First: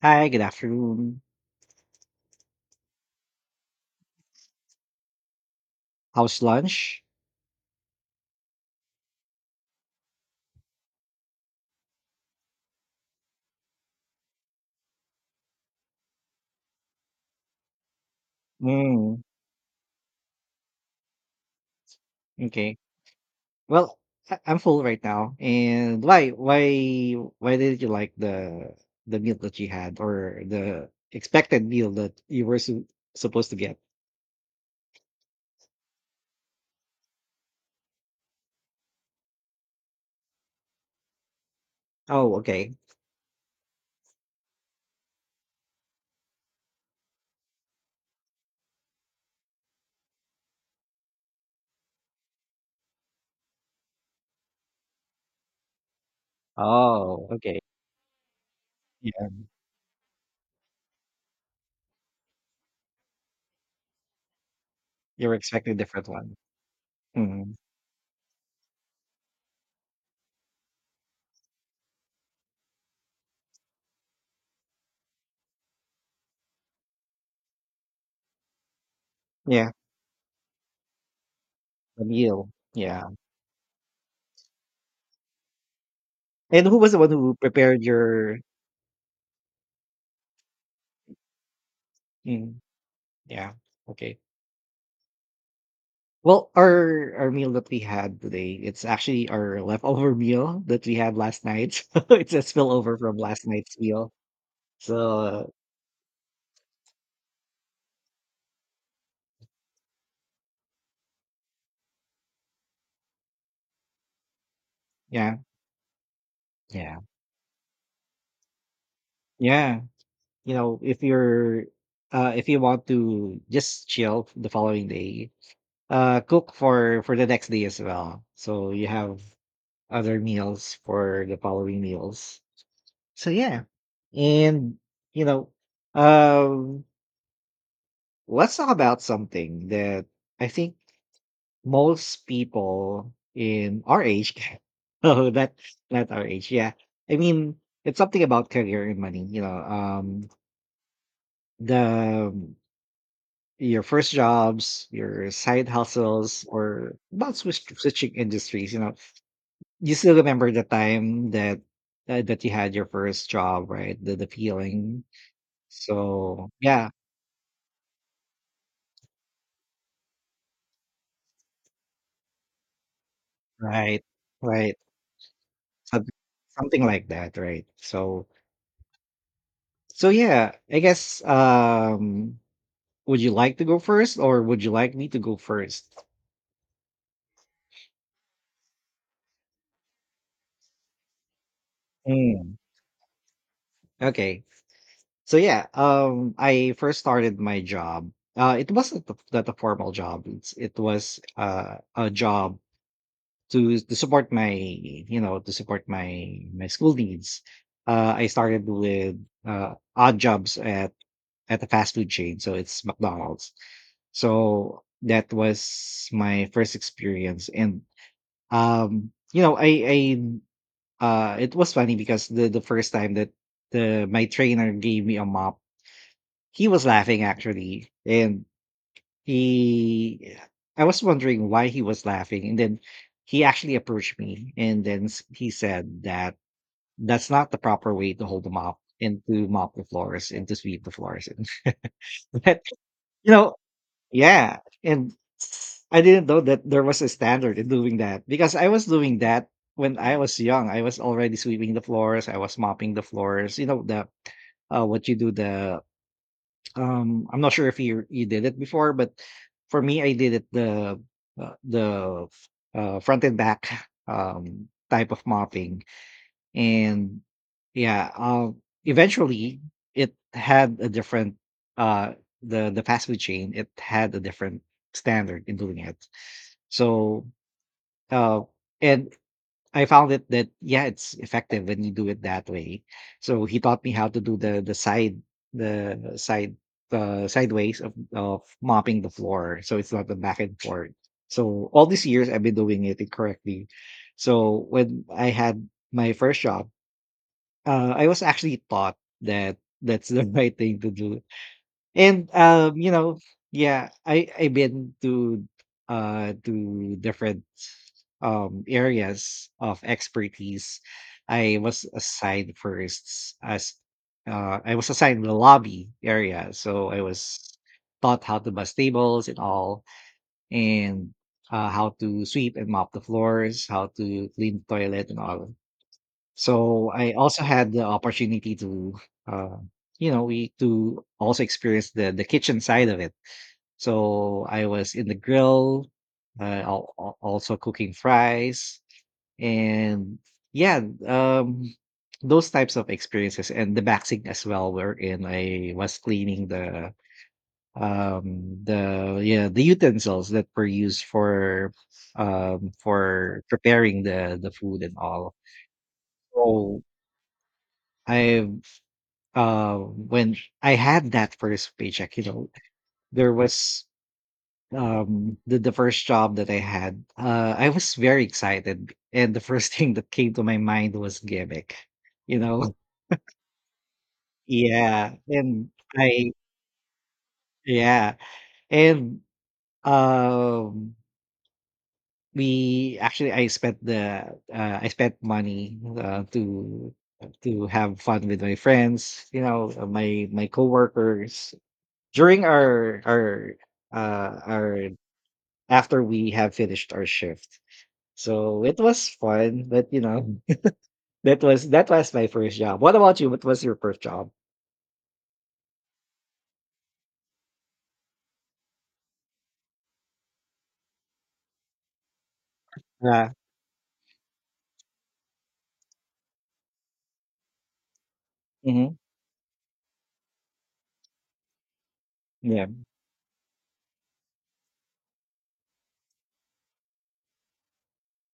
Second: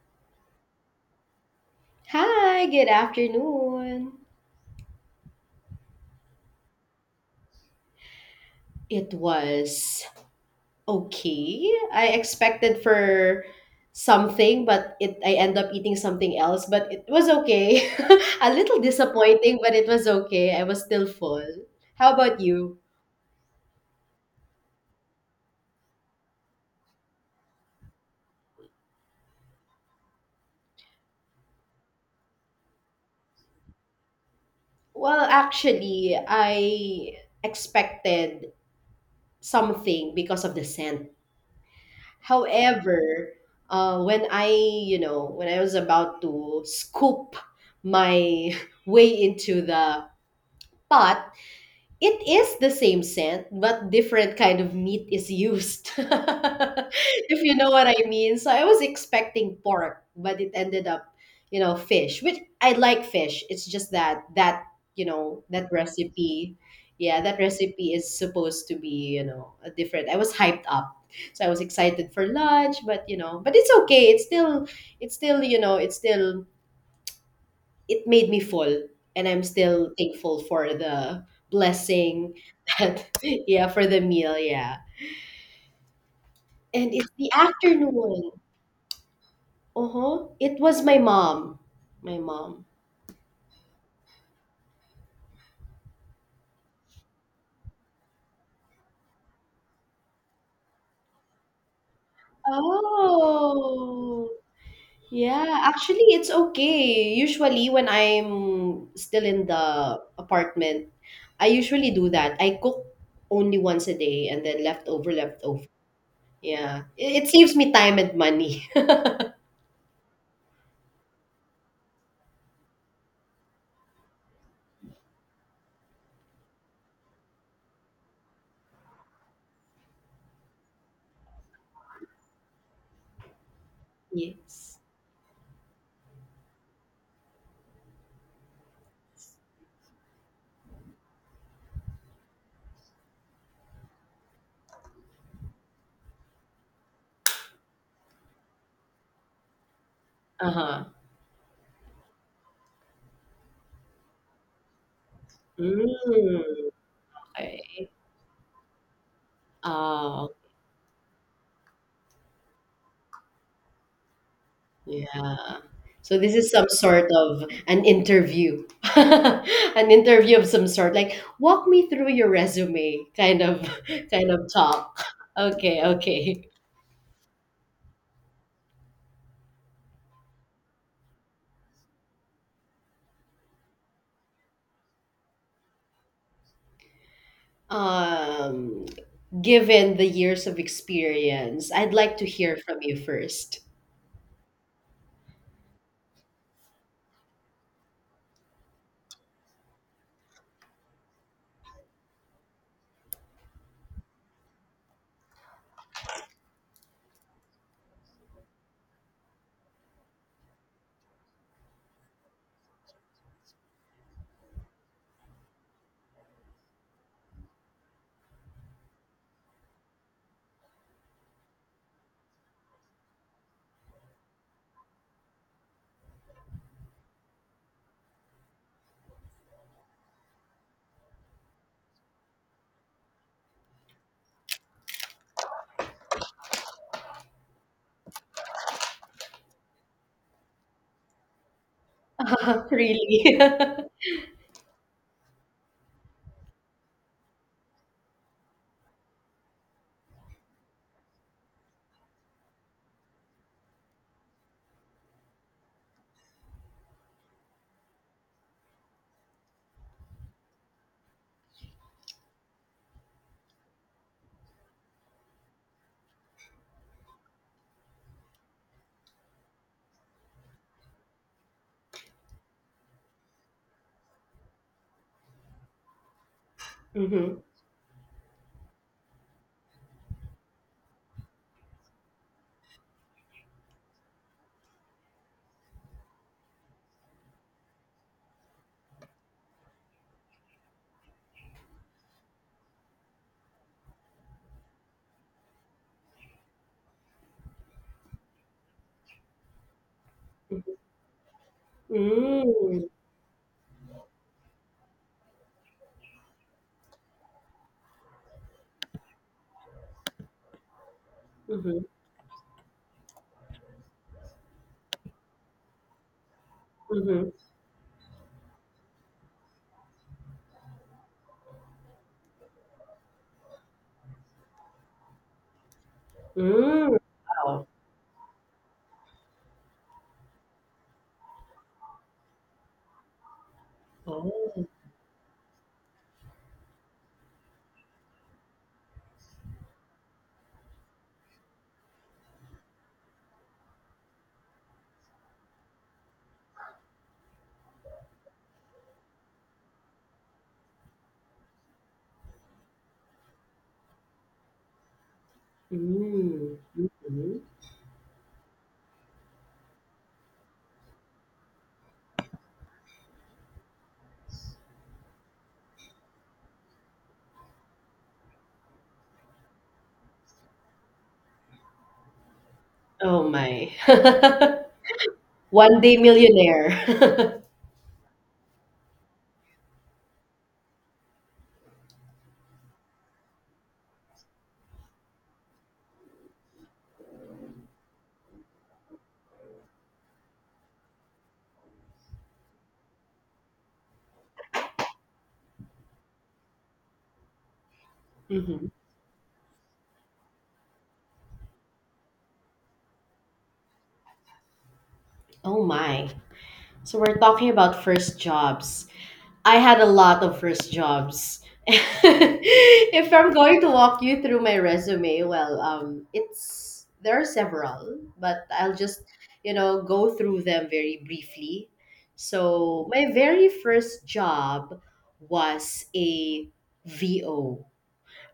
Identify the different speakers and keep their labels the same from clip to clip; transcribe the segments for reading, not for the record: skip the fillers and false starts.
Speaker 1: Hi, good afternoon.
Speaker 2: Hi, good afternoon.
Speaker 1: How's lunch?
Speaker 2: It was okay. I expected for something, but it I end up eating something else, but it was okay. A little
Speaker 1: Mm,
Speaker 2: disappointing, but it was okay. I was still full. How about
Speaker 1: okay.
Speaker 2: you?
Speaker 1: Well, I'm full right now. And why did you like the meal that you had or the expected meal that you were su supposed to get?
Speaker 2: Well, actually, I expected something because of the scent.
Speaker 1: Oh, okay.
Speaker 2: However, when I, when I was about to scoop my way into the But It is the same scent, but different kind of meat is used.
Speaker 1: Oh,
Speaker 2: If you
Speaker 1: okay.
Speaker 2: know what I mean. So I was
Speaker 1: Yeah,
Speaker 2: expecting pork, but it ended up, fish, which I like fish. It's just that,
Speaker 1: you were
Speaker 2: that
Speaker 1: expecting a different one.
Speaker 2: recipe, yeah, that
Speaker 1: Mm,
Speaker 2: recipe is supposed to be, a different. I was hyped up. So I was excited for lunch, but but it's okay. It's still, it's still, it made me fall, and I'm
Speaker 1: yeah,
Speaker 2: still thankful for the
Speaker 1: the
Speaker 2: blessing
Speaker 1: meal. Yeah.
Speaker 2: that yeah, for the meal, yeah.
Speaker 1: And who
Speaker 2: And
Speaker 1: was the
Speaker 2: it's
Speaker 1: one
Speaker 2: the
Speaker 1: who prepared
Speaker 2: afternoon.
Speaker 1: your?
Speaker 2: Uh-huh, it was my mom my
Speaker 1: Mm,
Speaker 2: mom
Speaker 1: yeah. Okay. Well, our meal that we had today, it's actually our leftover meal that we had last night. It's a spillover from last night's meal.
Speaker 2: Oh,
Speaker 1: So,
Speaker 2: yeah, actually it's okay. Usually when I'm still in the apartment, I usually do that. I cook only once a day, and then leftover,
Speaker 1: yeah.
Speaker 2: leftover, yeah.
Speaker 1: Yeah.
Speaker 2: It saves me time and money.
Speaker 1: Yeah. You know, if you're, if you want to just chill the following day, cook for the next day as well. So you have other meals for the following meals. So yeah.
Speaker 2: Yes.
Speaker 1: And you know, um let's talk about something that I think most people in our age, oh, that, not our age, yeah. I mean, it's something about career and money, you know. Um
Speaker 2: Uh-huh.
Speaker 1: the your first jobs, your side
Speaker 2: Mm.
Speaker 1: hustles, or about
Speaker 2: Okay.
Speaker 1: switching industries, you know. You still
Speaker 2: Oh,
Speaker 1: remember the time that, that you had your first job, right? The feeling.
Speaker 2: yeah. So this
Speaker 1: So
Speaker 2: is some
Speaker 1: yeah,
Speaker 2: sort of an interview, an interview of some sort. Like, walk me through your resume, kind of,
Speaker 1: right,
Speaker 2: kind of
Speaker 1: right.
Speaker 2: talk. Okay,
Speaker 1: Some-
Speaker 2: okay.
Speaker 1: Something like that, right? So yeah, I guess, would you like to go first or would you like me to go first?
Speaker 2: Um, Given the years of experience, I'd like to
Speaker 1: Mm.
Speaker 2: hear from you first.
Speaker 1: Okay. So yeah, I first started my job. It wasn't that a formal job. It was a job to support my, you know, to support my my school needs. I started with odd jobs at a fast food chain, so it's McDonald's. So that was my first experience. And you know, I it was funny because the first time that the my trainer gave me a mop, he was laughing actually. And he I was wondering why he was laughing, and then he actually approached me and then he said that that's not the proper way to hold a mop and to mop the floors and to sweep the floors. But you
Speaker 2: Really?
Speaker 1: know, yeah, and I didn't know that there was a standard in doing that because I was doing that when I was young. I was already sweeping the floors. I was mopping the floors. You know the, what you do the. I'm not sure if you did it before, but for me, I did it the, uh, the front and back type of mopping. And yeah uh, eventually it had a different, uh the fast food chain, it had a different standard in doing it. So,
Speaker 2: Mm-hmm.
Speaker 1: uh and I found it that yeah, it's effective when you do it that way. So he taught me how to do the sideways of mopping the floor, so it's not the back and forth. So all these years I've been doing it incorrectly. So when I had my first job, I was actually taught that that's the right
Speaker 2: Mm-hmm.
Speaker 1: thing to do. And
Speaker 2: Mm.
Speaker 1: you know, yeah, I've been to different areas of expertise. I
Speaker 2: Mm-hmm.
Speaker 1: was assigned first as, I was assigned the lobby area. So I
Speaker 2: Mm-hmm.
Speaker 1: was taught how to bus tables and all, and how to sweep and mop the floors, how to clean the toilet and all. So
Speaker 2: Mm.
Speaker 1: I also
Speaker 2: Wow.
Speaker 1: had the opportunity to, uh, you know, we to also experience the kitchen side of it. So I
Speaker 2: Oh.
Speaker 1: was in the grill, also cooking fries, and yeah, um, those types of experiences, and the boxing as well. Wherein I was cleaning the, the utensils that were used for, for preparing the food and all.
Speaker 2: Mm.
Speaker 1: So
Speaker 2: Mm-hmm.
Speaker 1: I when I had that first paycheck, you know, there was, the first job that I had, I was very excited and the first thing that came to my mind was gimmick, you know.
Speaker 2: Oh my.
Speaker 1: Yeah. And
Speaker 2: One day
Speaker 1: I
Speaker 2: millionaire.
Speaker 1: yeah. And um we actually I spent the, I spent money, to have fun with my friends, you know, my coworkers, during our after we have finished our shift. So
Speaker 2: Hmm.
Speaker 1: it was fun, but, you know, that was my first job. What about you? What was your first job?
Speaker 2: Oh my. So we're talking about first jobs. I had a lot of first jobs. If
Speaker 1: Yeah.
Speaker 2: I'm going to walk you through my resume, well, it's there are several, but I'll
Speaker 1: Mhm.
Speaker 2: just, go through them very briefly.
Speaker 1: Yeah.
Speaker 2: So my very first job was a VO.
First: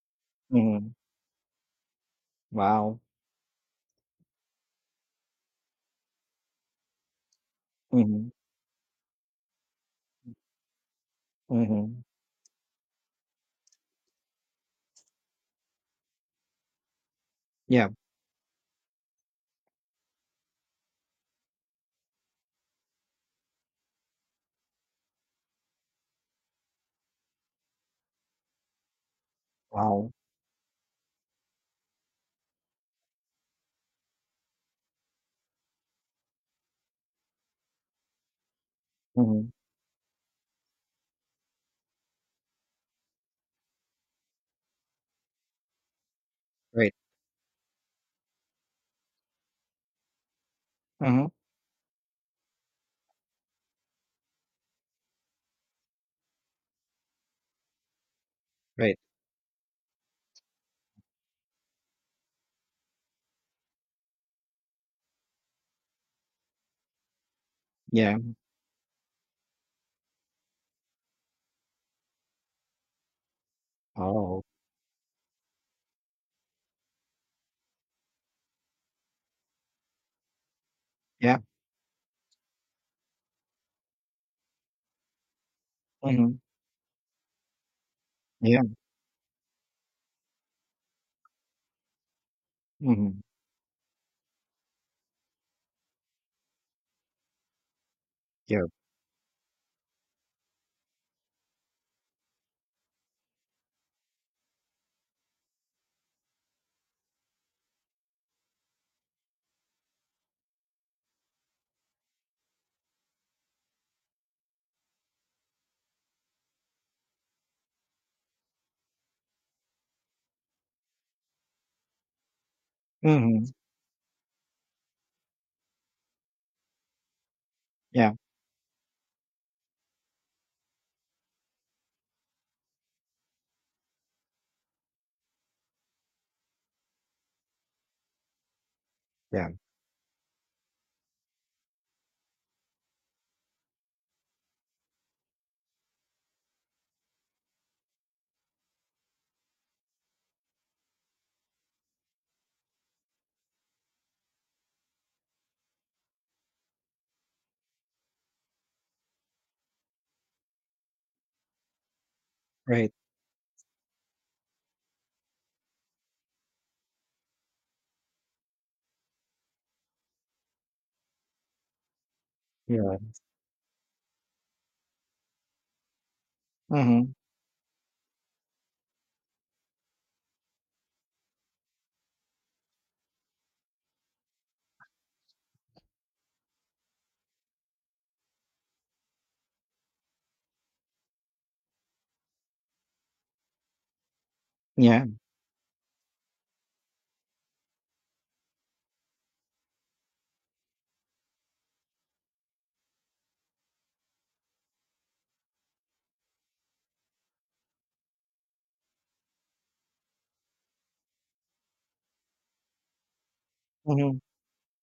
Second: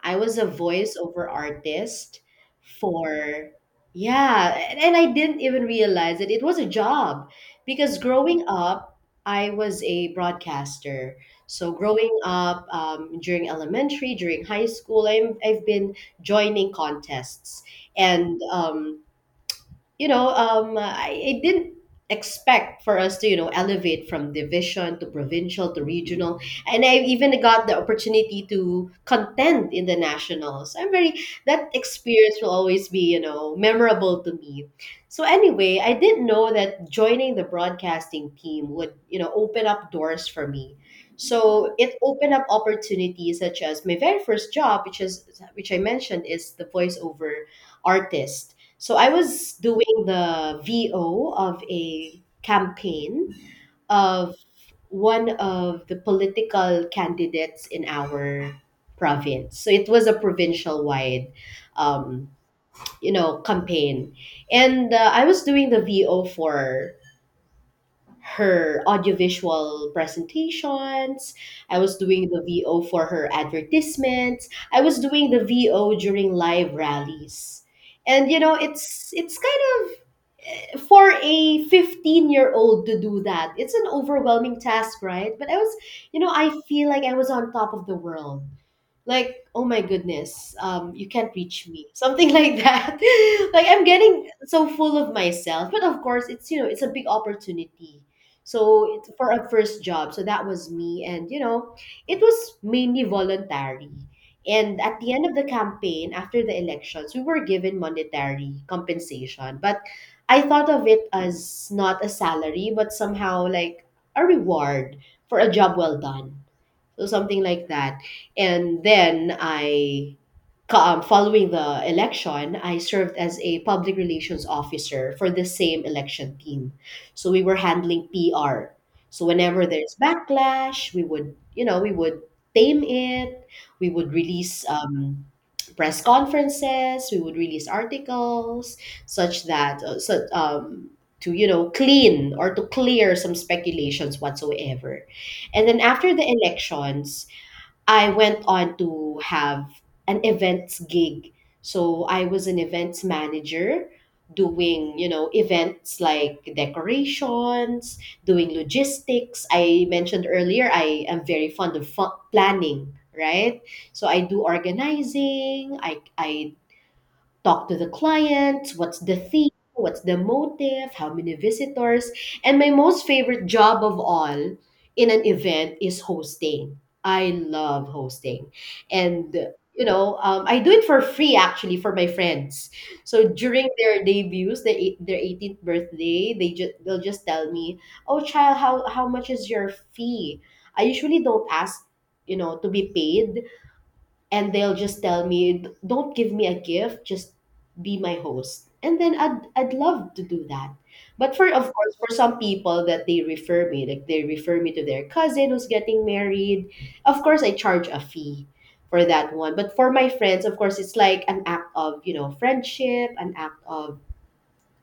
Speaker 2: I was a
Speaker 1: Mhm.
Speaker 2: voiceover artist
Speaker 1: Wow.
Speaker 2: for, yeah, and I didn't even realize that it was a job, because
Speaker 1: Mhm.
Speaker 2: growing up, I was a broadcaster. So
Speaker 1: Mhm.
Speaker 2: growing up, during elementary, during high school, I've been joining contests,
Speaker 1: Yeah.
Speaker 2: and I didn't expect for us to, elevate from division to provincial to regional. And I even got the opportunity to contend in the
Speaker 1: Wow.
Speaker 2: nationals. That experience will always be, memorable to me. So anyway, I didn't know that joining the broadcasting team would,
Speaker 1: Mhm.
Speaker 2: open up doors for me. So it opened up opportunities such as my very first job, which I mentioned is the
Speaker 1: Right.
Speaker 2: voiceover artist. So I was doing the
Speaker 1: Mhm.
Speaker 2: VO of a campaign of one of the political candidates in our
Speaker 1: Right.
Speaker 2: province. So it was a provincial wide, um, campaign, and I was doing the VO for
Speaker 1: Yeah.
Speaker 2: her audiovisual presentations. I was doing the VO for her
Speaker 1: Oh.
Speaker 2: advertisements. I was doing the VO during live rallies. And you know, it's kind of, for
Speaker 1: Yeah.
Speaker 2: a 15-year-old to do that, it's an overwhelming task, right? But I was,
Speaker 1: Mhm.
Speaker 2: I feel like I was on top of the world,
Speaker 1: Yeah.
Speaker 2: like oh my goodness, um, you can't reach me, something like that.
Speaker 1: Mhm.
Speaker 2: Like I'm getting so full of myself, but of course it's, it's a big opportunity.
Speaker 1: Yeah.
Speaker 2: So it's for a first job, so that was me. And you know, it was mainly voluntary, and at the end of the campaign, after the elections, we were given monetary compensation, but I thought of it as not a salary, but somehow like a reward for a job well done. So something like that. And then following the election, I served as
Speaker 1: Mhm.
Speaker 2: a public relations officer for the same election team. So we were handling
Speaker 1: Yeah.
Speaker 2: PR. So whenever there's backlash, we would, we would tame it. We would release, press conferences, we would release articles, such
Speaker 1: Yeah.
Speaker 2: that, to, clean or to clear some speculations whatsoever. And then after the elections, I went on to have an events gig. So I was an events manager doing, events like decorations, doing logistics. I mentioned earlier I am very fond of
Speaker 1: Right.
Speaker 2: planning, right? So I do organizing, I talk to the client, what's the theme, what's the motive, how many visitors. And my
Speaker 1: Yeah.
Speaker 2: most favorite job of all in an event is hosting.
Speaker 1: Mhm.
Speaker 2: I love hosting. And you know, I do it for free actually for my friends. So during their debuts, their their 18th birthday, they'll just tell me, "Oh, child, how much is your fee?" I usually don't ask, to be paid, and they'll just
Speaker 1: Yeah.
Speaker 2: tell me, don't give me a gift, just be my host. And then I'd love to do that. But for, of course, for some people, that they refer me, like they refer me to their cousin who's getting married, of course I charge a fee for that one. But for my friends, of course, it's like an act of, friendship, an act of
Speaker 1: Mhm.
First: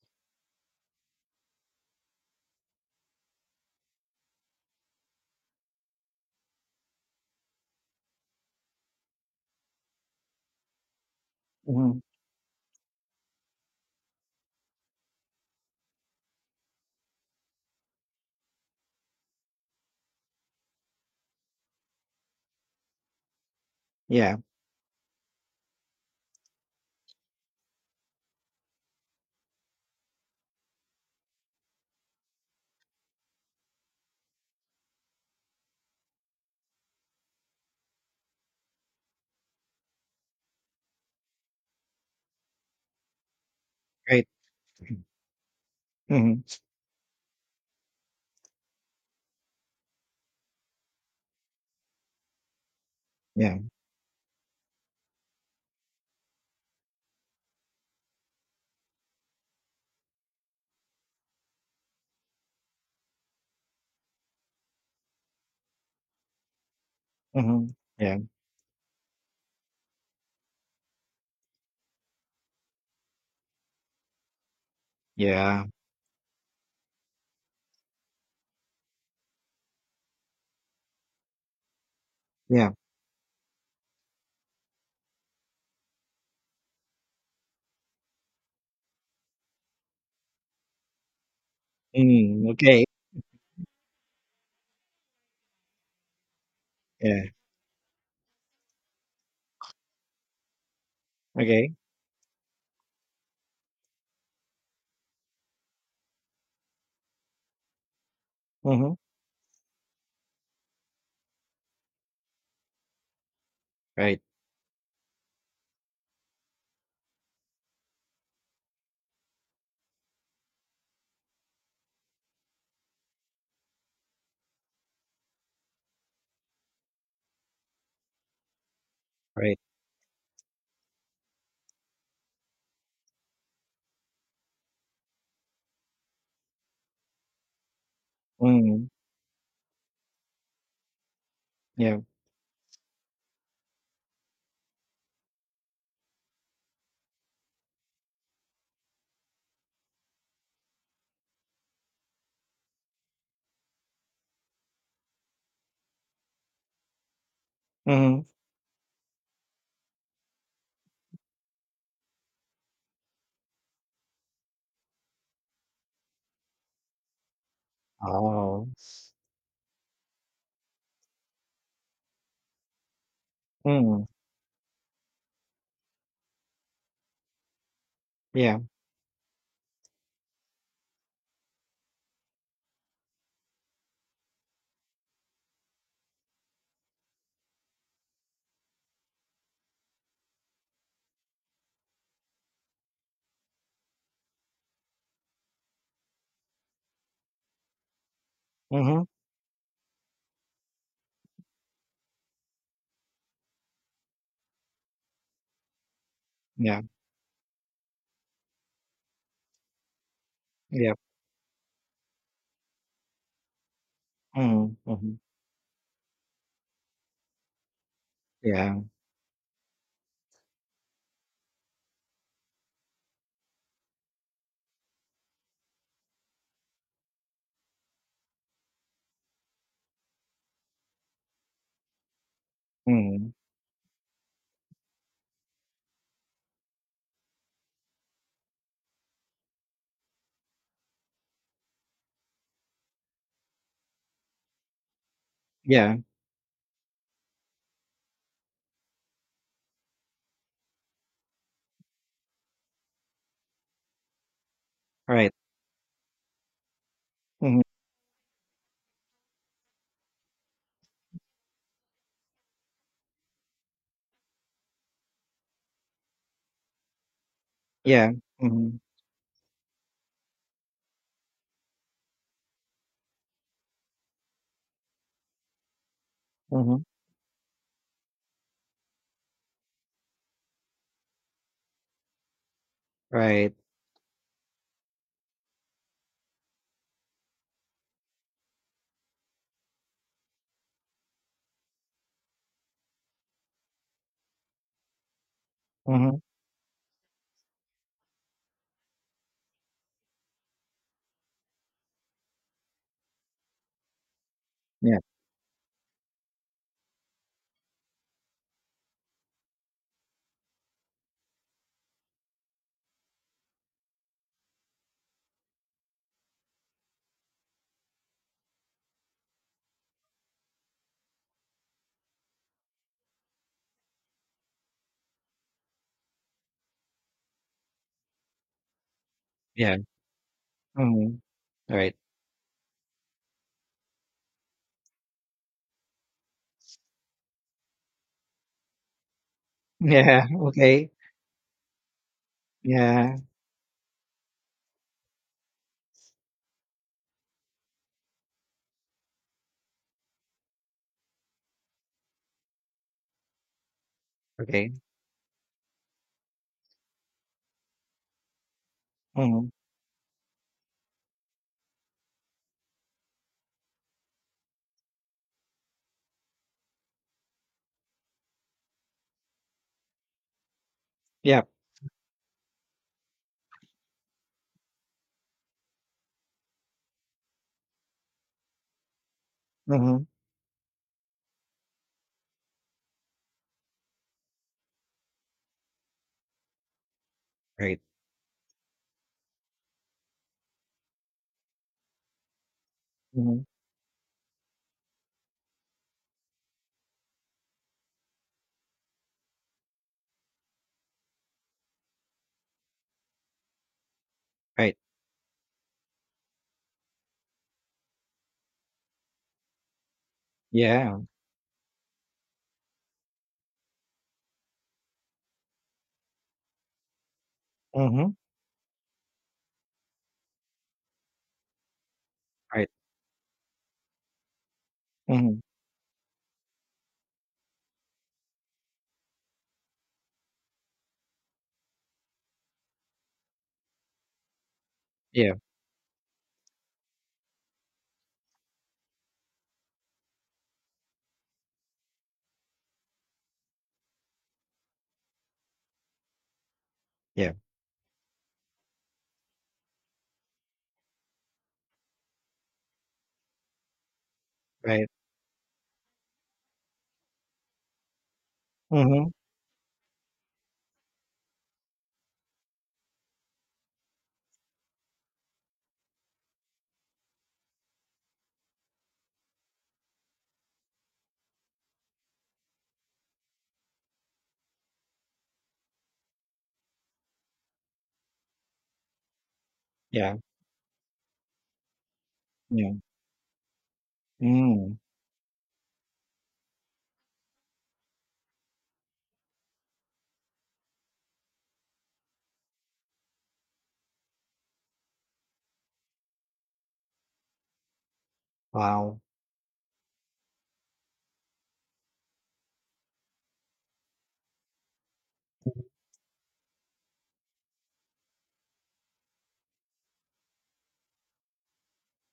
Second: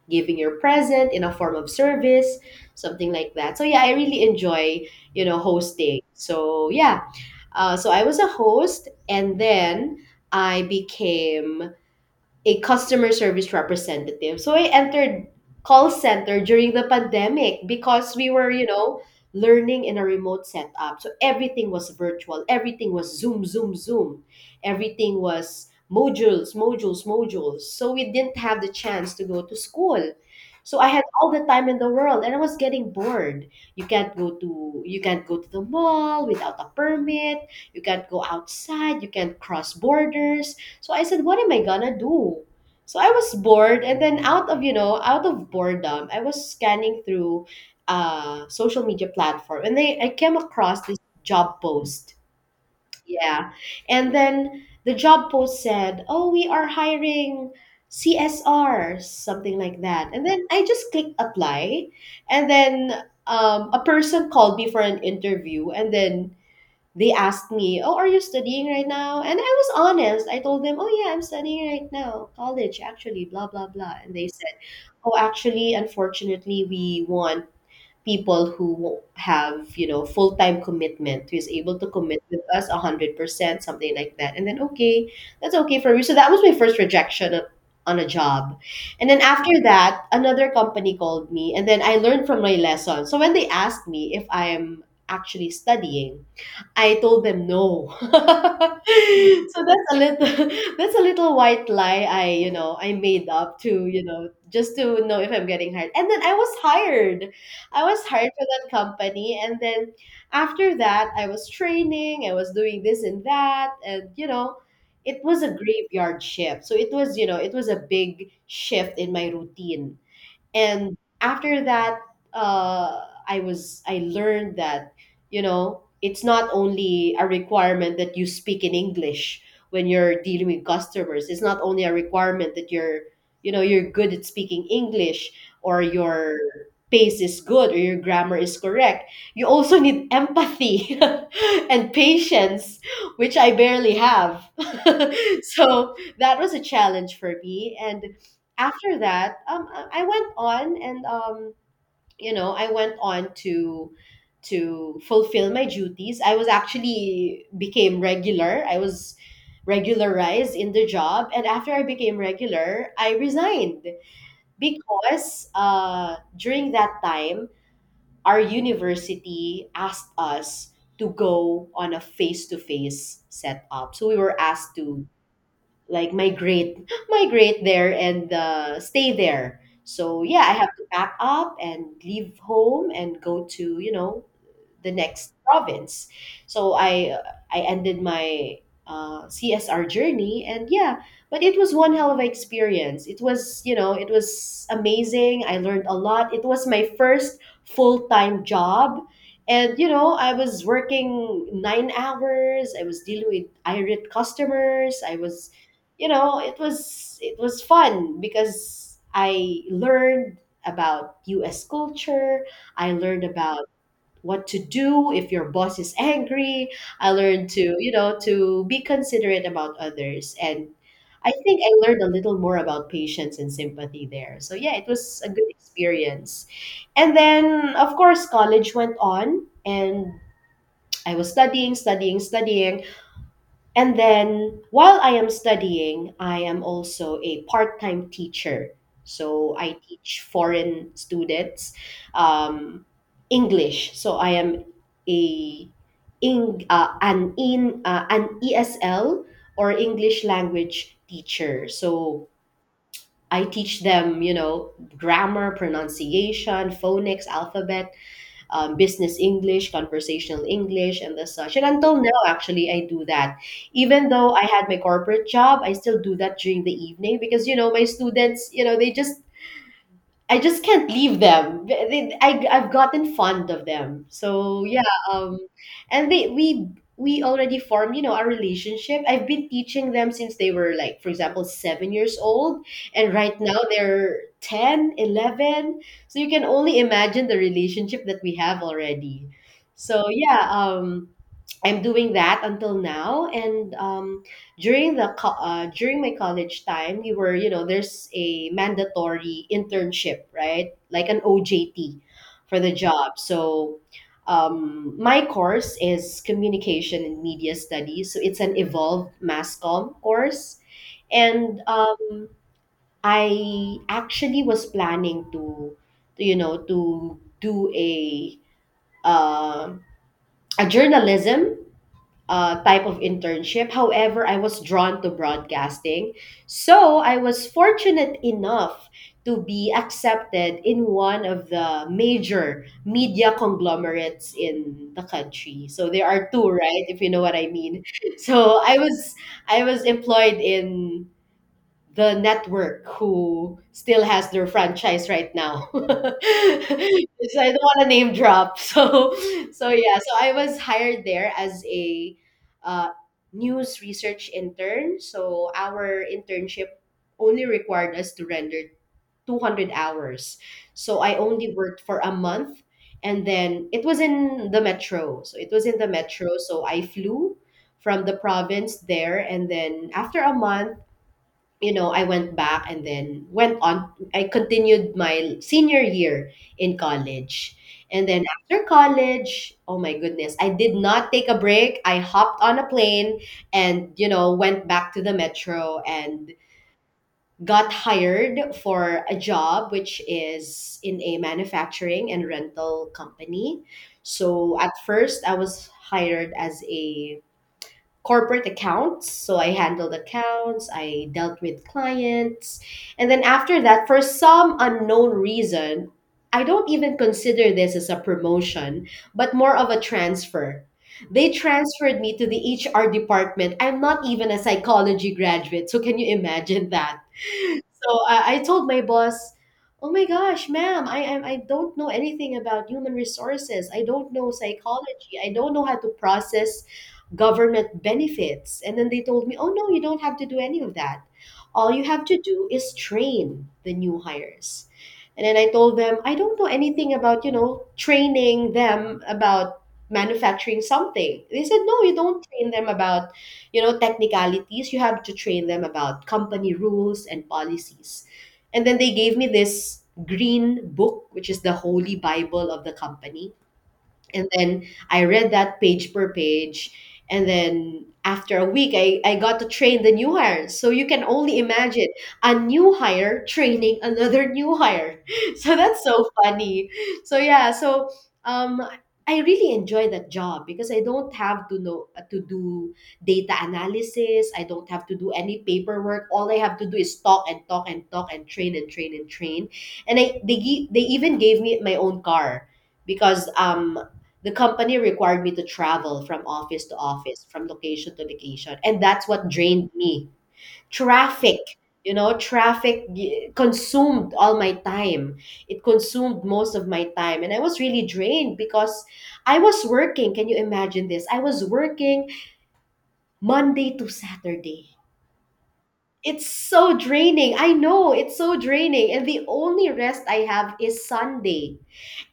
Speaker 2: giving your present in a form of service, something like that. So yeah, I really enjoy, hosting, so yeah. So I was a host, and then I became
Speaker 1: Mhm.
Speaker 2: a customer service representative. So I entered call center during the pandemic, because we were, learning in a remote setup. So everything was virtual. Everything was Zoom, Zoom, Zoom.
Speaker 1: Yeah.
Speaker 2: Everything was modules, modules, modules. So we didn't have the chance to go to school. So I had all the time in the world, and I was getting bored. You can't go to the mall without a permit. You can't go outside, you can't cross borders. So I said, what am I gonna do? So I was bored, and then
Speaker 1: Right.
Speaker 2: out of, out of boredom, I
Speaker 1: Mhm.
Speaker 2: was scanning through social media platform, and they I came across this job post. Yeah,
Speaker 1: Yeah.
Speaker 2: and then the job post said, "Oh, we are hiring CSR, something like that." And then I just clicked apply, and then a person called me for an interview, and then they asked
Speaker 1: Mhm.
Speaker 2: me, "Oh, are
Speaker 1: Yeah.
Speaker 2: you studying right now?" And I was honest. I told them, "Oh yeah, I'm studying right now, college actually, blah blah blah." And they said, "Oh,
Speaker 1: Yeah.
Speaker 2: actually, unfortunately, we want people who have, you know, full-time commitment, who is able to commit with us
Speaker 1: Yeah.
Speaker 2: 100%, something like that." And then okay, that's okay for me. So that was my first rejection on a job. And then after that, another company called me, and then I learned from
Speaker 1: Mm,
Speaker 2: my
Speaker 1: okay.
Speaker 2: lesson. So when they asked me if I am actually studying, I
Speaker 1: Yeah.
Speaker 2: told them no. So that's a little that's a little white
Speaker 1: Okay.
Speaker 2: lie I I made up to, just to know if I'm getting hired. And then I was hired. I was hired for that
Speaker 1: Mhm.
Speaker 2: company. And then after that, I was training, I was doing this and that. And,
Speaker 1: Right.
Speaker 2: you know, it was a graveyard shift. So it was, you know, it was a big shift in my routine. And after that, uh, I learned that, you know, it's not only a requirement that you speak in English
Speaker 1: Right.
Speaker 2: when you're dealing with customers. It's not only a requirement that you're, you're good at speaking English, or your pace is good, or your grammar is
Speaker 1: Mm.
Speaker 2: correct. You also need empathy and
Speaker 1: Yeah.
Speaker 2: patience, which I barely have. So that was a challenge for me. And after that, I went on, and I went on to fulfill my duties. I was actually became
Speaker 1: Mhm.
Speaker 2: regular. I was regularized in the job, and after I became regular, I resigned, because during that time, our
Speaker 1: Oh.
Speaker 2: university asked us to go on a face-to-face setup.
Speaker 1: Mm.
Speaker 2: So we were asked to like migrate there and
Speaker 1: Yeah.
Speaker 2: stay there. So yeah, I have to pack up and leave home and go to, the next province. So I ended my CSR journey, and yeah, but it was one hell of an experience. It was, you know, it was amazing. I learned a lot. It was my first full time job.
Speaker 1: Mhm.
Speaker 2: And you know, I was working 9 hours. I was dealing with irate customers. It
Speaker 1: Yeah.
Speaker 2: was, it was fun because I learned
Speaker 1: Yeah.
Speaker 2: about U.S. culture. I learned about what to
Speaker 1: Mhm.
Speaker 2: do
Speaker 1: Mhm.
Speaker 2: if your boss is angry. I learned to, to
Speaker 1: Yeah.
Speaker 2: be considerate about others. And I think I learned a little more about patience and sympathy there. So, yeah, it was a good experience. And then, of course, college went on, and I was studying, studying, studying.
Speaker 1: Mhm.
Speaker 2: And then while I am studying, I am also a part time teacher. So I teach foreign students um, English. So I am a
Speaker 1: Yeah.
Speaker 2: in, an in an ESL or English language teacher. So I teach them, you know,
Speaker 1: Right.
Speaker 2: grammar, pronunciation, phonics,
Speaker 1: Mhm.
Speaker 2: alphabet, business English, conversational English, and the such. And until now, actually, I do that. Even though I had my corporate job, I still do that during the evening because, you know, my
Speaker 1: Yeah.
Speaker 2: students, you know,
Speaker 1: Mhm.
Speaker 2: they just. I just can't leave them. I've gotten fond of them. So yeah, um, and they
Speaker 1: Mhm.
Speaker 2: we already formed, you know, a relationship. I've been teaching them since they were, like, for example, 7 years old, and right
Speaker 1: Right.
Speaker 2: now they're 10, 11. So you can only imagine the relationship that we have already. So yeah, I'm doing that until now. And during my
Speaker 1: Mhm.
Speaker 2: college time, we were, you know, there's a mandatory internship, right? Like an OJT for the job. So
Speaker 1: Yeah.
Speaker 2: my course is communication and media studies. So it's an evolved mass comm course, and I actually was planning to, to do uh, a journalism type of internship. However, I was drawn to broadcasting. So I was fortunate enough to be
Speaker 1: Yeah.
Speaker 2: accepted in
Speaker 1: Mhm.
Speaker 2: one of the
Speaker 1: Right.
Speaker 2: major media conglomerates in the country. So there are two, right? If you know what I mean. So I was I was
Speaker 1: Yeah.
Speaker 2: employed
Speaker 1: Okay.
Speaker 2: in the network
Speaker 1: Yeah.
Speaker 2: who still has their franchise right now. So I don't want to name drop. So yeah, so I was hired there as a uh, news research
Speaker 1: Okay.
Speaker 2: intern. So our internship only required us to render
Speaker 1: Mhm.
Speaker 2: 200 hours. So I only worked for a month, and then it was in the metro. So it was in the metro, so I flew from the province there, and then after a month,
Speaker 1: Yeah.
Speaker 2: you know, I went back and then went on. I continued my senior year in college. And then after college, oh my
Speaker 1: Mhm.
Speaker 2: goodness, I did not take a break. I hopped on a plane and, you know, went back to the metro and got
Speaker 1: Right.
Speaker 2: hired for a job, which is in a manufacturing and rental
Speaker 1: Mhm.
Speaker 2: company. So at first, I was hired as a corporate accounts. So I handled accounts, I dealt with clients. And then after that, for some
Speaker 1: Right.
Speaker 2: unknown reason, I don't even consider this as a promotion, but more of a transfer.
Speaker 1: Yeah.
Speaker 2: They transferred me to the HR department. I'm not even a psychology graduate, so can you imagine that? So
Speaker 1: Mhm.
Speaker 2: I told my boss, "Oh my gosh, ma'am, I don't know anything
Speaker 1: Right.
Speaker 2: about human resources. I don't know psychology. I
Speaker 1: Mhm.
Speaker 2: don't know how to process government benefits." And then they told me, "Oh no, you don't have to do any of that. All you have to do is train the new hires." And
Speaker 1: Yeah.
Speaker 2: then I told them, "I don't know anything about, you know, training them about manufacturing something." They said, "No, you don't train them about, you know, technicalities. You have to train them about company rules and
Speaker 1: Yeah.
Speaker 2: policies," and then they gave me this green book, which is the holy bible of the company, and then
Speaker 1: Right.
Speaker 2: I read that page per page. And then after a week, I,
Speaker 1: Mhm.
Speaker 2: I got to train the new hire. So you can only imagine a new hire training another new hire. So that's so funny. So yeah, so um, I really enjoy that job because I don't have to know to do data analysis. I don't have to do any paperwork. All I have to do is talk and talk and talk and train and train and train. And
Speaker 1: Yeah.
Speaker 2: they even gave me my own car
Speaker 1: Yeah.
Speaker 2: because the
Speaker 1: Mm.
Speaker 2: company required me to travel from office to office, from location to location. And that's what drained me. Traffic, you know, consumed all my time. It consumed most of my time. And I was really drained because
Speaker 1: Wow.
Speaker 2: I was working. Can you imagine this? I was working Monday to Saturday. It's so draining. I know it's so draining. And the only rest I have is Sunday.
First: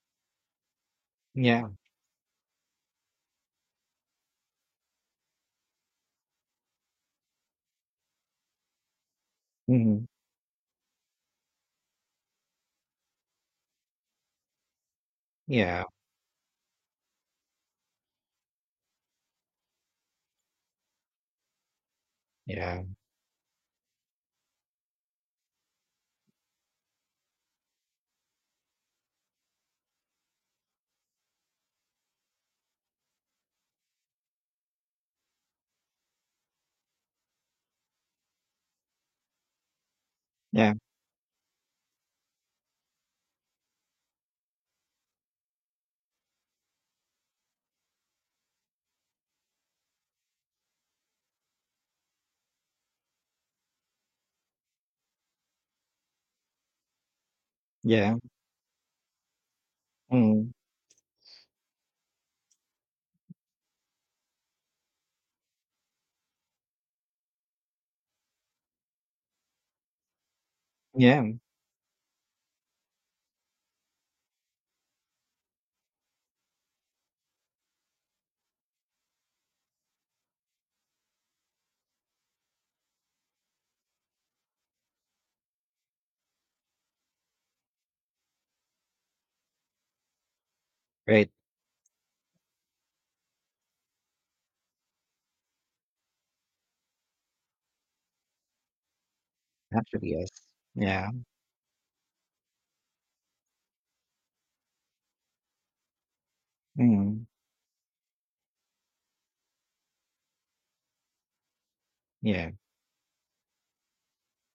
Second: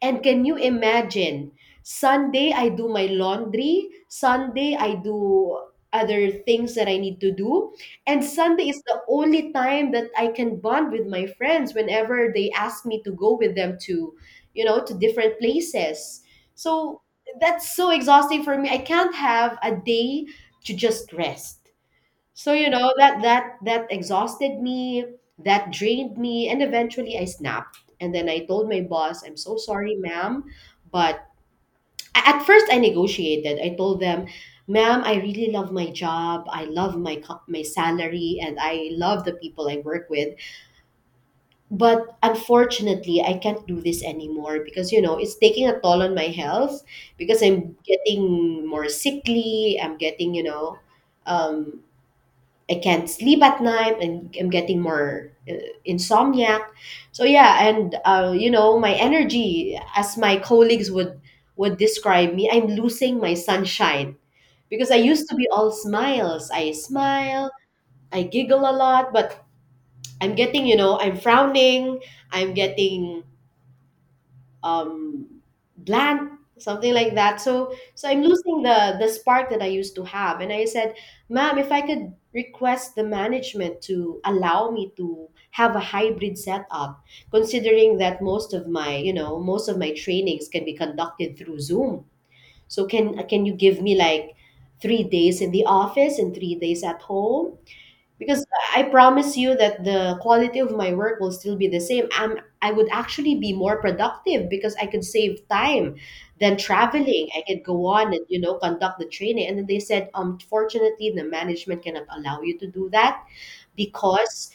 Speaker 2: And can you imagine?
Speaker 1: Yeah.
Speaker 2: Sunday, I do my laundry. Sunday, I do other things that I need to do. And Sunday is the only time
Speaker 1: Mhm.
Speaker 2: that I can bond with my friends whenever they ask me to go with them to, you know, to different
Speaker 1: Yeah.
Speaker 2: places. So that's so exhausting for me. I can't have a day to just rest. So, you
Speaker 1: Yeah.
Speaker 2: know, that exhausted me, that drained me, and eventually I snapped. And then I told my boss, "I'm so sorry, ma'am, but," at first I negotiated. I told them, "Ma'am, I really love my job. I love my my salary, and I love the people I work with.
Speaker 1: Yeah.
Speaker 2: But unfortunately, I can't do this anymore because, you know, it's taking a toll on my health because I'm getting more sickly. I'm getting, you know." Um, I can't sleep at night, and I'm getting more insomniac. So yeah, and
Speaker 1: Yeah.
Speaker 2: you know, my energy, as my
Speaker 1: Mm.
Speaker 2: colleagues would, describe me, I'm losing my sunshine because I used to be all smiles. I smile, I giggle a lot, but I'm getting, you know, I'm
Speaker 1: Yeah.
Speaker 2: frowning, I'm getting um, bland, something like that. So I'm losing the spark that I used to have, and I said, "Ma'am, if I could request the management to allow me to have a hybrid setup, considering that most of my, you know, most of my trainings can be
Speaker 1: Right.
Speaker 2: conducted through Zoom, so can you give me like 3 days in the office and 3 days at home, because I promise you that
Speaker 1: Actually,
Speaker 2: the
Speaker 1: yes.
Speaker 2: quality of my
Speaker 1: Yeah.
Speaker 2: work will still be the same. I would actually be more productive because I could save time than
Speaker 1: Mm.
Speaker 2: traveling. I could go on and, you know, conduct the training." And then they said, "Fortunately, the management cannot allow
Speaker 1: Yeah.
Speaker 2: you to do that because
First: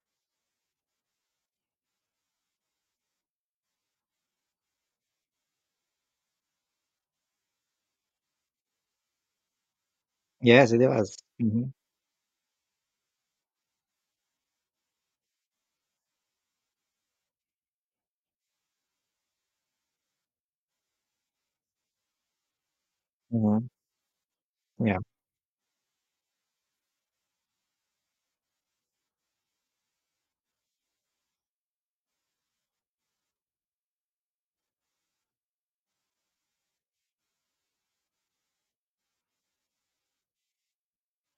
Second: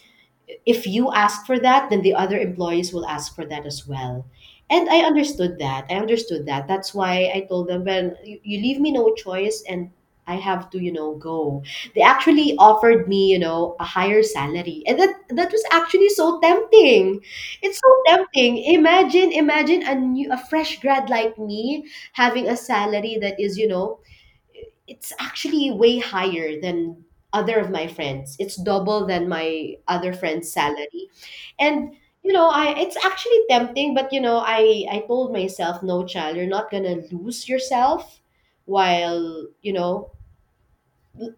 Speaker 2: if you ask for that, then the other employees will ask for that as well." And I understood that. I understood that. That's why I told them, "Well, you leave me no choice," and I have
Speaker 1: Yes, it
Speaker 2: to, you
Speaker 1: was.
Speaker 2: know,
Speaker 1: Does.
Speaker 2: go.
Speaker 1: Mhm.
Speaker 2: They actually offered me, you know, a higher salary. And that was actually so tempting. It's so tempting. Imagine, imagine a fresh grad like me having a salary that is,
Speaker 1: Mhm.
Speaker 2: you know,
Speaker 1: Yeah.
Speaker 2: it's actually way higher than other of my friends. It's double than my other friend's salary. And, you know, I it's actually tempting, but, you know, I told myself, "No, child, you're not gonna lose yourself while, you know,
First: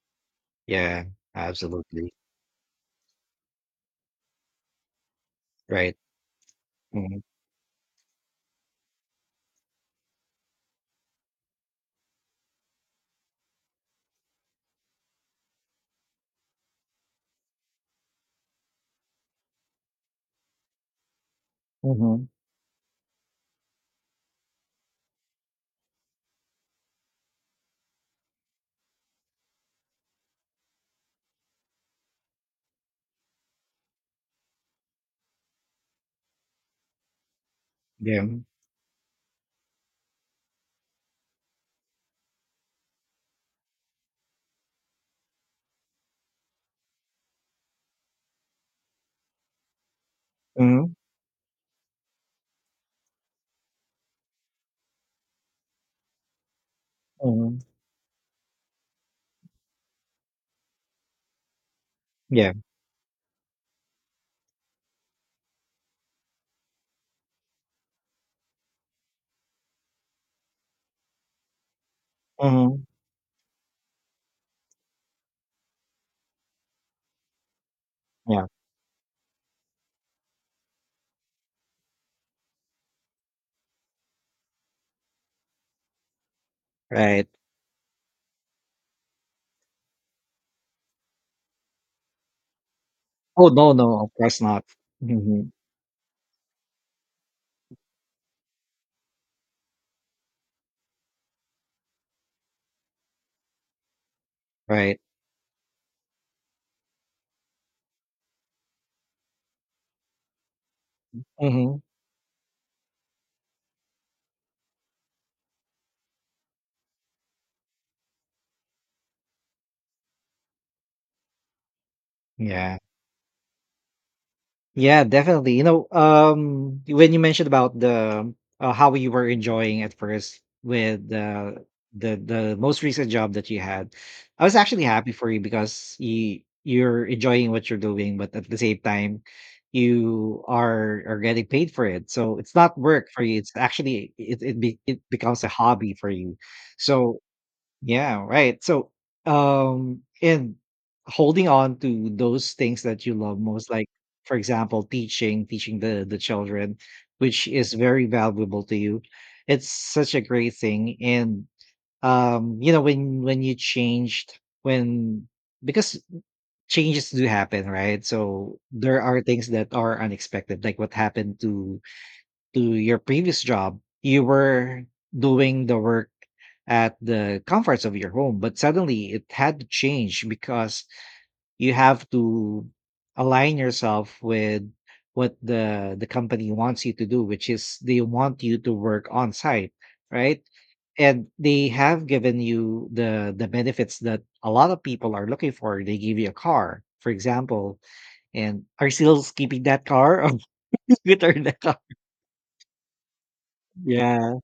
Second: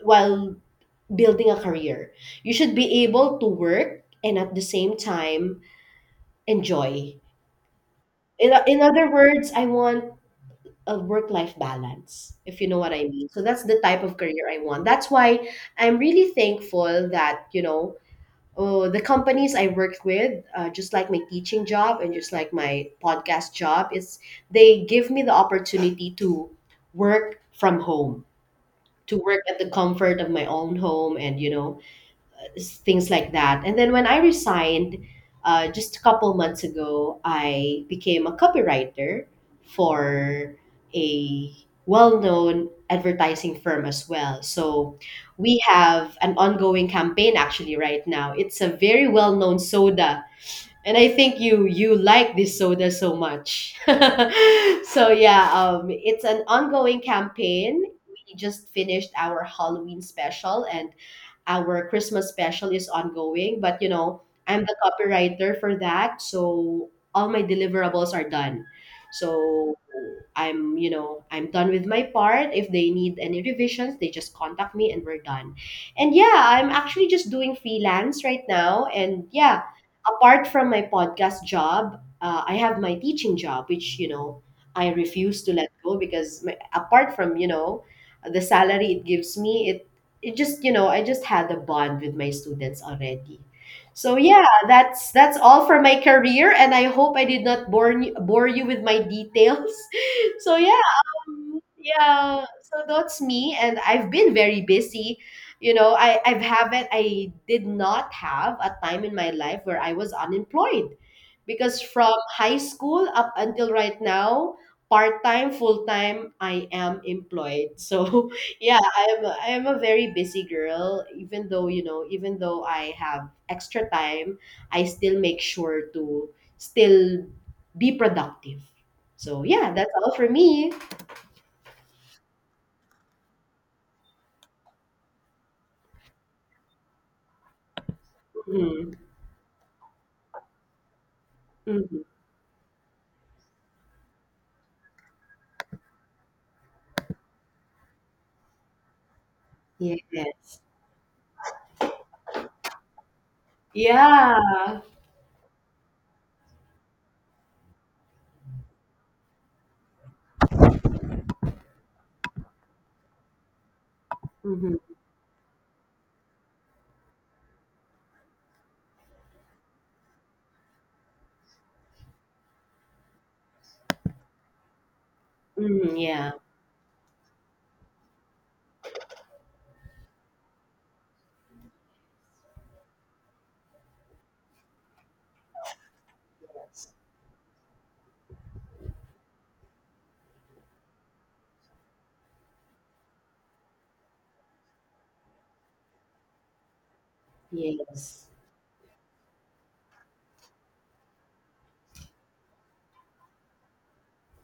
Speaker 2: while
Speaker 1: Yeah.
Speaker 2: building a
Speaker 1: Absolutely.
Speaker 2: career. You should be able to work and at the same time
Speaker 1: Right.
Speaker 2: enjoy."
Speaker 1: Mhm.
Speaker 2: In other words, I want a work life balance, if you know what I mean. So that's the type of career I want. That's why I'm really thankful that, you know, oh, the companies I worked with, just like my teaching job and
Speaker 1: Mhm.
Speaker 2: just like my podcast job, is they give me the opportunity to work from home, to work at the comfort of my own home and, you know, things like that. And then when I resigned just a couple months ago, I
Speaker 1: Yeah.
Speaker 2: became a copywriter for a well known advertising firm as well. So we have an ongoing campaign actually right now. It's a very well known soda.
Speaker 1: Mhm.
Speaker 2: And I think you like this soda so much. So yeah, it's an ongoing
Speaker 1: Mhm.
Speaker 2: campaign. We just finished our Halloween special, and our Christmas
Speaker 1: Yeah.
Speaker 2: special is ongoing, but, you know, I'm the copywriter for that, so all my deliverables are done. So I'm, you know, I'm done with my part. If
Speaker 1: Mhm.
Speaker 2: they need any revisions, they just contact me and we're done. And yeah, I'm actually just doing freelance right
Speaker 1: Yeah.
Speaker 2: now. And yeah, apart from my podcast job, I have my teaching job, which, you know, I refuse to let go because my, apart
Speaker 1: Right.
Speaker 2: from, you know, the salary it gives me, it just, you know, I just had a bond with my students already.
Speaker 1: Oh no, no, of
Speaker 2: So
Speaker 1: course
Speaker 2: yeah,
Speaker 1: not.
Speaker 2: that's
Speaker 1: Mhm.
Speaker 2: all for my career, and I hope I did not bore you with my details. So yeah, yeah, so that's me, and I've been very
Speaker 1: Right.
Speaker 2: busy, you know. I did not have a time in my life where I was unemployed,
Speaker 1: Mhm.
Speaker 2: because from high school up until right now, part-time full-time, I am employed. So yeah, I am I am a very busy girl. Even though, you know, even though
Speaker 1: Yeah,
Speaker 2: I have extra time, I
Speaker 1: Yeah,
Speaker 2: still make
Speaker 1: definitely. You know,
Speaker 2: sure to
Speaker 1: when you
Speaker 2: still
Speaker 1: mentioned about
Speaker 2: be
Speaker 1: the,
Speaker 2: productive.
Speaker 1: how you were
Speaker 2: So yeah,
Speaker 1: enjoying
Speaker 2: that's
Speaker 1: at
Speaker 2: all for
Speaker 1: first
Speaker 2: me.
Speaker 1: with the most recent job that you had, I was actually happy for you because you're enjoying what you're doing, but at the same
Speaker 2: hmm
Speaker 1: time, you are getting paid for
Speaker 2: hmm
Speaker 1: it. So it's not work for you. It's actually, it becomes a hobby for you. So yeah, right. So, and
Speaker 2: Yes.
Speaker 1: holding on to those things that you love most, like, for
Speaker 2: Yeah.
Speaker 1: example, teaching the children, which is very valuable to you. It's such a great thing. And you know, when you changed,
Speaker 2: hmm
Speaker 1: when because changes do happen, right? So there are things that are unexpected, like what happened to, your previous job. You were doing the work
Speaker 2: Yeah.
Speaker 1: at the comforts of your home, but suddenly it had to change because you have to align yourself with what the company wants you to do, which is they want you to work on site, right? And they have given you the benefits that a lot of people are looking for. They give you a car, for example.
Speaker 2: Yes.
Speaker 1: And are you still keeping that car or return the car? Yeah.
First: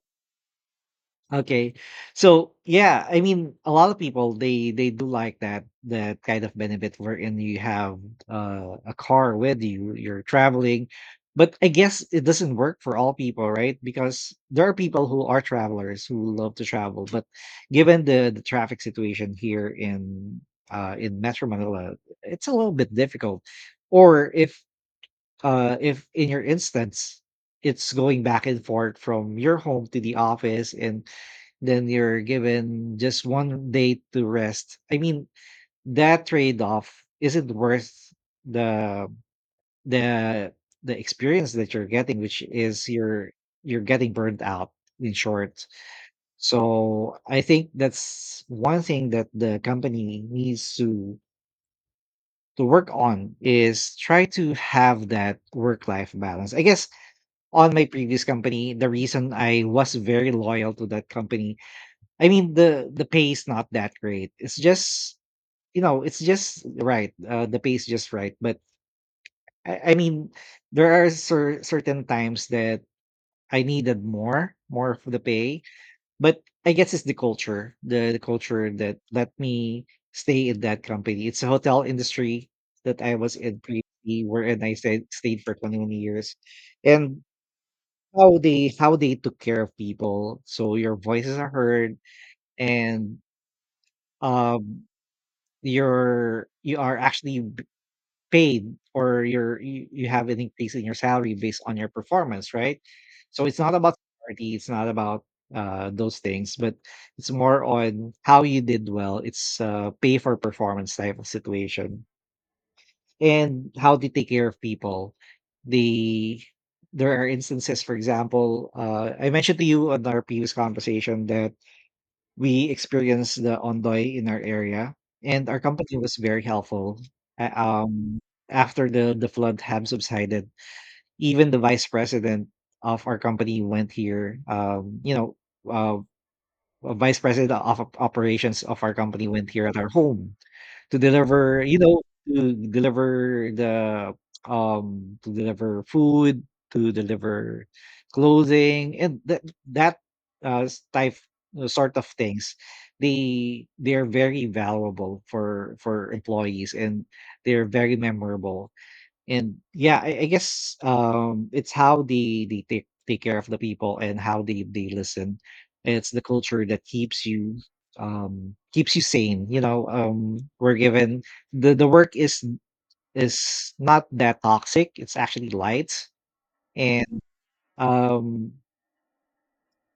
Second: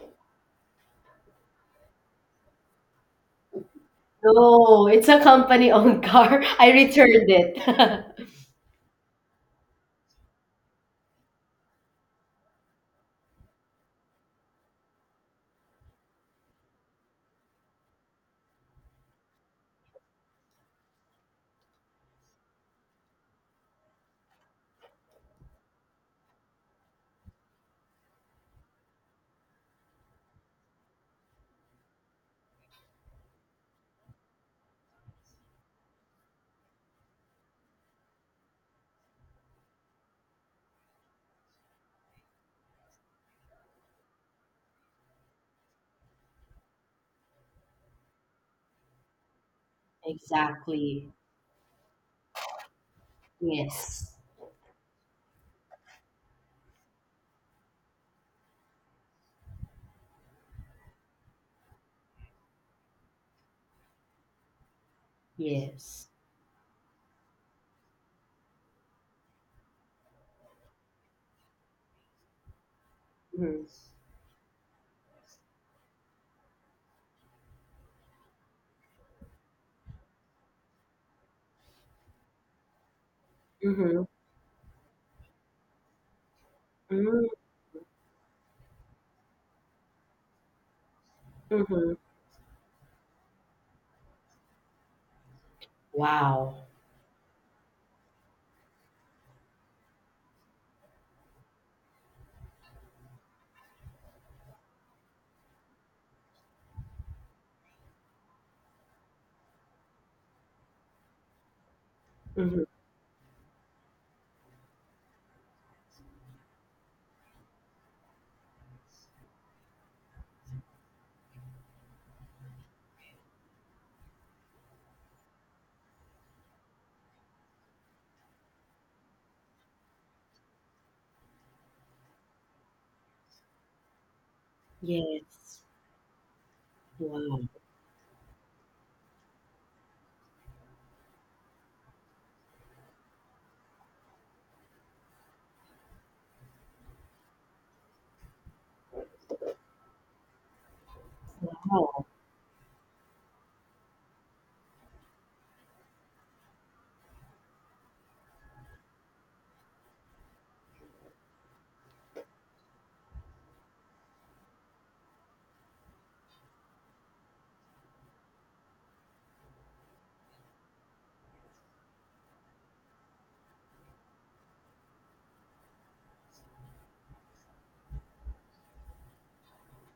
Speaker 1: Okay. So yeah, I mean, a lot of people, they
Speaker 2: No,
Speaker 1: they do
Speaker 2: it's a
Speaker 1: like that
Speaker 2: company-owned
Speaker 1: that kind
Speaker 2: car.
Speaker 1: of
Speaker 2: I
Speaker 1: benefit
Speaker 2: returned
Speaker 1: wherein you have,
Speaker 2: it.
Speaker 1: a car with you, you're traveling. But I guess it doesn't work for all people, right? Because there are people who are travelers who love to travel, but given the traffic situation here in, in Metro Manila, it's a little bit difficult. Or if, in your instance, it's going back and forth from your home to the office, and then you're given just one day to rest. I mean, that trade-off isn't worth the the the experience that you're getting, which is you're getting burnt out, in short. So I think that's one thing that the company needs
Speaker 2: Exactly.
Speaker 1: to work on, is
Speaker 2: Yes.
Speaker 1: try to have that work life balance. I guess on my previous company, the reason I was very loyal to that company, I mean, the pay is not that great. It's just, you know,
Speaker 2: Yes.
Speaker 1: it's just right. The pay is just right. But I mean, there are certain times that I
Speaker 2: Mm-hmm.
Speaker 1: needed more for the pay. But I guess it's the culture, the culture, that let me stay in that company. It's a hotel industry that I was in
Speaker 2: Mm-hmm.
Speaker 1: previously, wherein I stayed for 21 years, and
Speaker 2: Mm-hmm.
Speaker 1: how they took care of people, so your voices are
Speaker 2: Mm-hmm.
Speaker 1: heard. And um
Speaker 2: Wow.
Speaker 1: you are actually paid, or you have an increase in your salary based on your performance, right? So it's not about seniority, it's not about, those things, but it's more on how you did well. It's, pay for performance type of situation,
Speaker 2: Mm-hmm.
Speaker 1: and how they take care of people. They There are instances, for example, I mentioned to you on our previous conversation that we experienced the Ondoy in our area, and our company was very helpful. Uh, Um, After the flood had subsided, even the vice president of our company went here. You know,
Speaker 2: Yes.
Speaker 1: uh, vice
Speaker 2: Wow.
Speaker 1: president of operations of our company went here at our home to deliver, you know, to deliver the, to deliver food, to deliver clothing, and that, s- type sort
Speaker 2: Wow.
Speaker 1: of things. They're very valuable for employees, and they're very memorable. And yeah, I guess, it's how they take care of the people, and how they listen. It's the culture that keeps you sane, you know. We're given, the work is not that toxic, it's actually light. And um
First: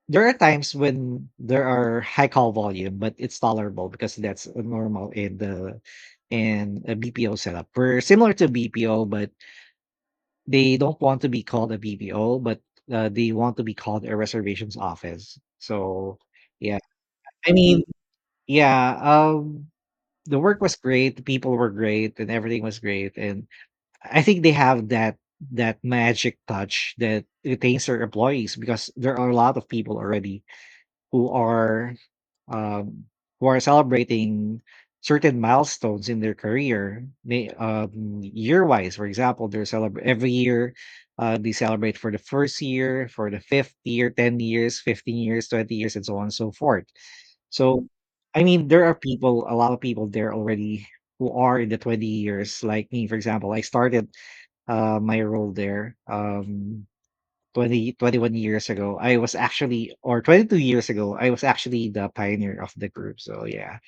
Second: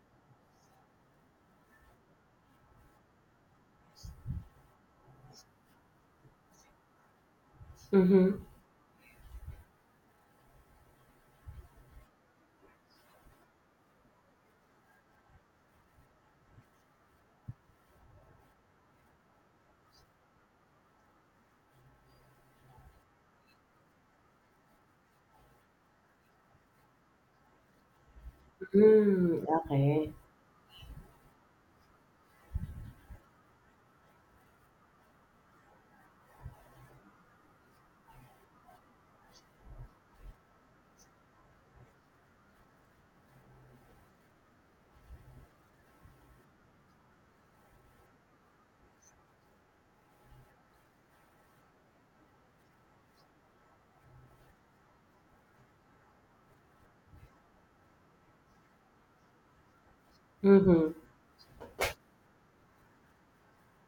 Speaker 1: there are times when there are high call volume, but it's tolerable because that's normal in the in a BPO setup. We're similar
Speaker 2: Mhm.
Speaker 1: to BPO, but they don't want to be called a BPO. But, they want to be called a reservations office. So, yeah. I mean, yeah, um, the work was great, the people were great, and everything was great. And I think they have that magic touch that retains their employees, because there are a
Speaker 2: Mm,
Speaker 1: lot of people
Speaker 2: okay.
Speaker 1: already who are, um, who are celebrating certain milestones in their career, year-wise. For example, they're every year, they celebrate for the first year, for the fifth year, 10 years, 15 years, 20 years, and so on and so forth. So, I mean, there are people, a lot of people there already who are in the 20 years, like me. For example, I started my role there. 20 21 years ago, I was actually, or 22 years
Speaker 2: Mhm.
Speaker 1: ago, I was actually the pioneer of the group. So yeah.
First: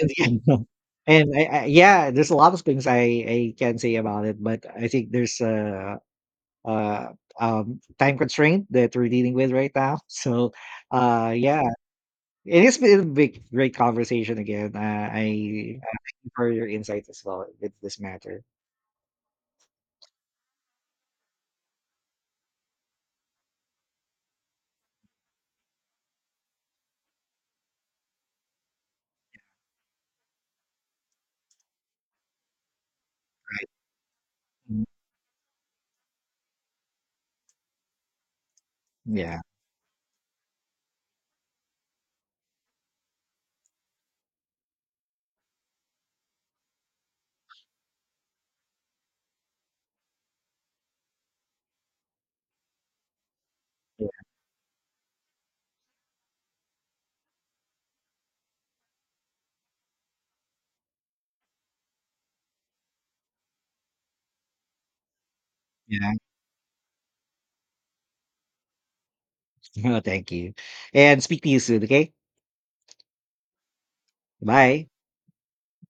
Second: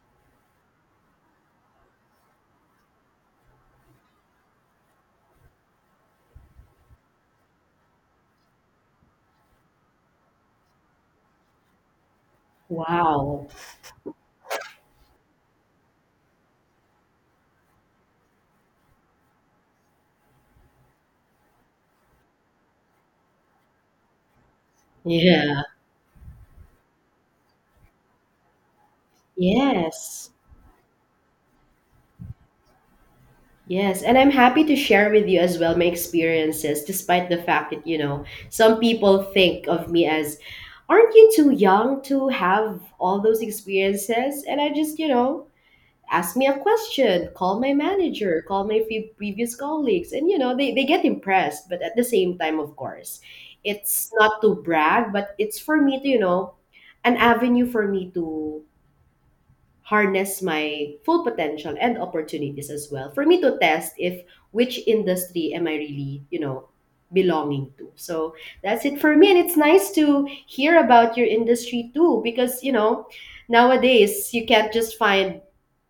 Speaker 1: And yeah, and there's a lot of things I can say about it, but I think there's a, time constraint that we're dealing with right now. So, yeah, it has been a big,
Speaker 2: Wow.
Speaker 1: great conversation again. I, thank you for your insights as well with this matter.
Speaker 2: Yeah. Yes. Yes. And I'm happy to
Speaker 1: Mm.
Speaker 2: share with you as well my experiences, despite the fact that, you know, some people
Speaker 1: Yeah.
Speaker 2: think of me as, "Aren't you too young to have all those experiences?" And I just, you know, ask me a question, call my manager, call my few previous colleagues, and you know they get impressed, but at the same time, of course,
Speaker 1: Yeah.
Speaker 2: it's not to brag, but it's for me to, you know, an avenue for me to harness my full potential, and opportunities as well for me to test if which industry am I really, you know, belonging to. So that's it for me, and it's nice
Speaker 1: Yeah.
Speaker 2: to
Speaker 1: Thank you.
Speaker 2: hear about
Speaker 1: And
Speaker 2: your
Speaker 1: speak to you soon.
Speaker 2: industry
Speaker 1: Okay.
Speaker 2: too, because you know, nowadays you can't
Speaker 1: Bye.
Speaker 2: just find